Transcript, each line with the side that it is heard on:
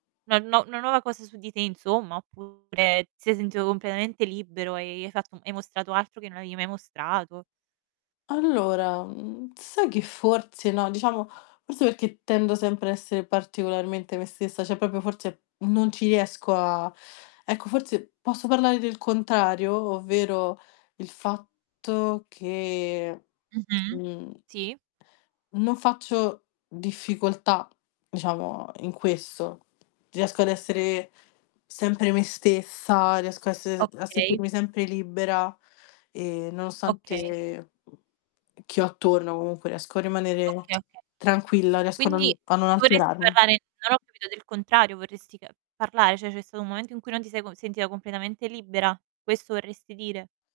right: No no una nuova cosa su di te insomma oppure ti sei sentito completamente libero e hai fatto hai mostrato altro che non avevi mai mostrato.
left: Allora, mhmm, sai che forse no, diciamo, forse perché tendo sempre a essere particolarmente me stessa, cioè proprio forse non ci riesco a ecco, forse posso parlare del contrario, ovvero il fatto che,
right: Mh-mh,
left: mhmm
right: sì.
left: non faccio difficoltà, diciamo in questo. Riesco ad essere sempre me stessa, riesco a s a
right: Okay.
left: sentirmi sempre libera e
right: Okay.
left: nonostante chi ho attorno, comunque riesco a rimanere
right: Okay, okay.
left: tranquilla, riesco a non
right: Quindi
left: a non
right: dovresti
left: alterarmi.
right: parlare non ho capito del contrario, vorresti ca parlare? Cioè, c'è stato un momento in cui non ti sei con sentita completamente libera, questo vorresti dire?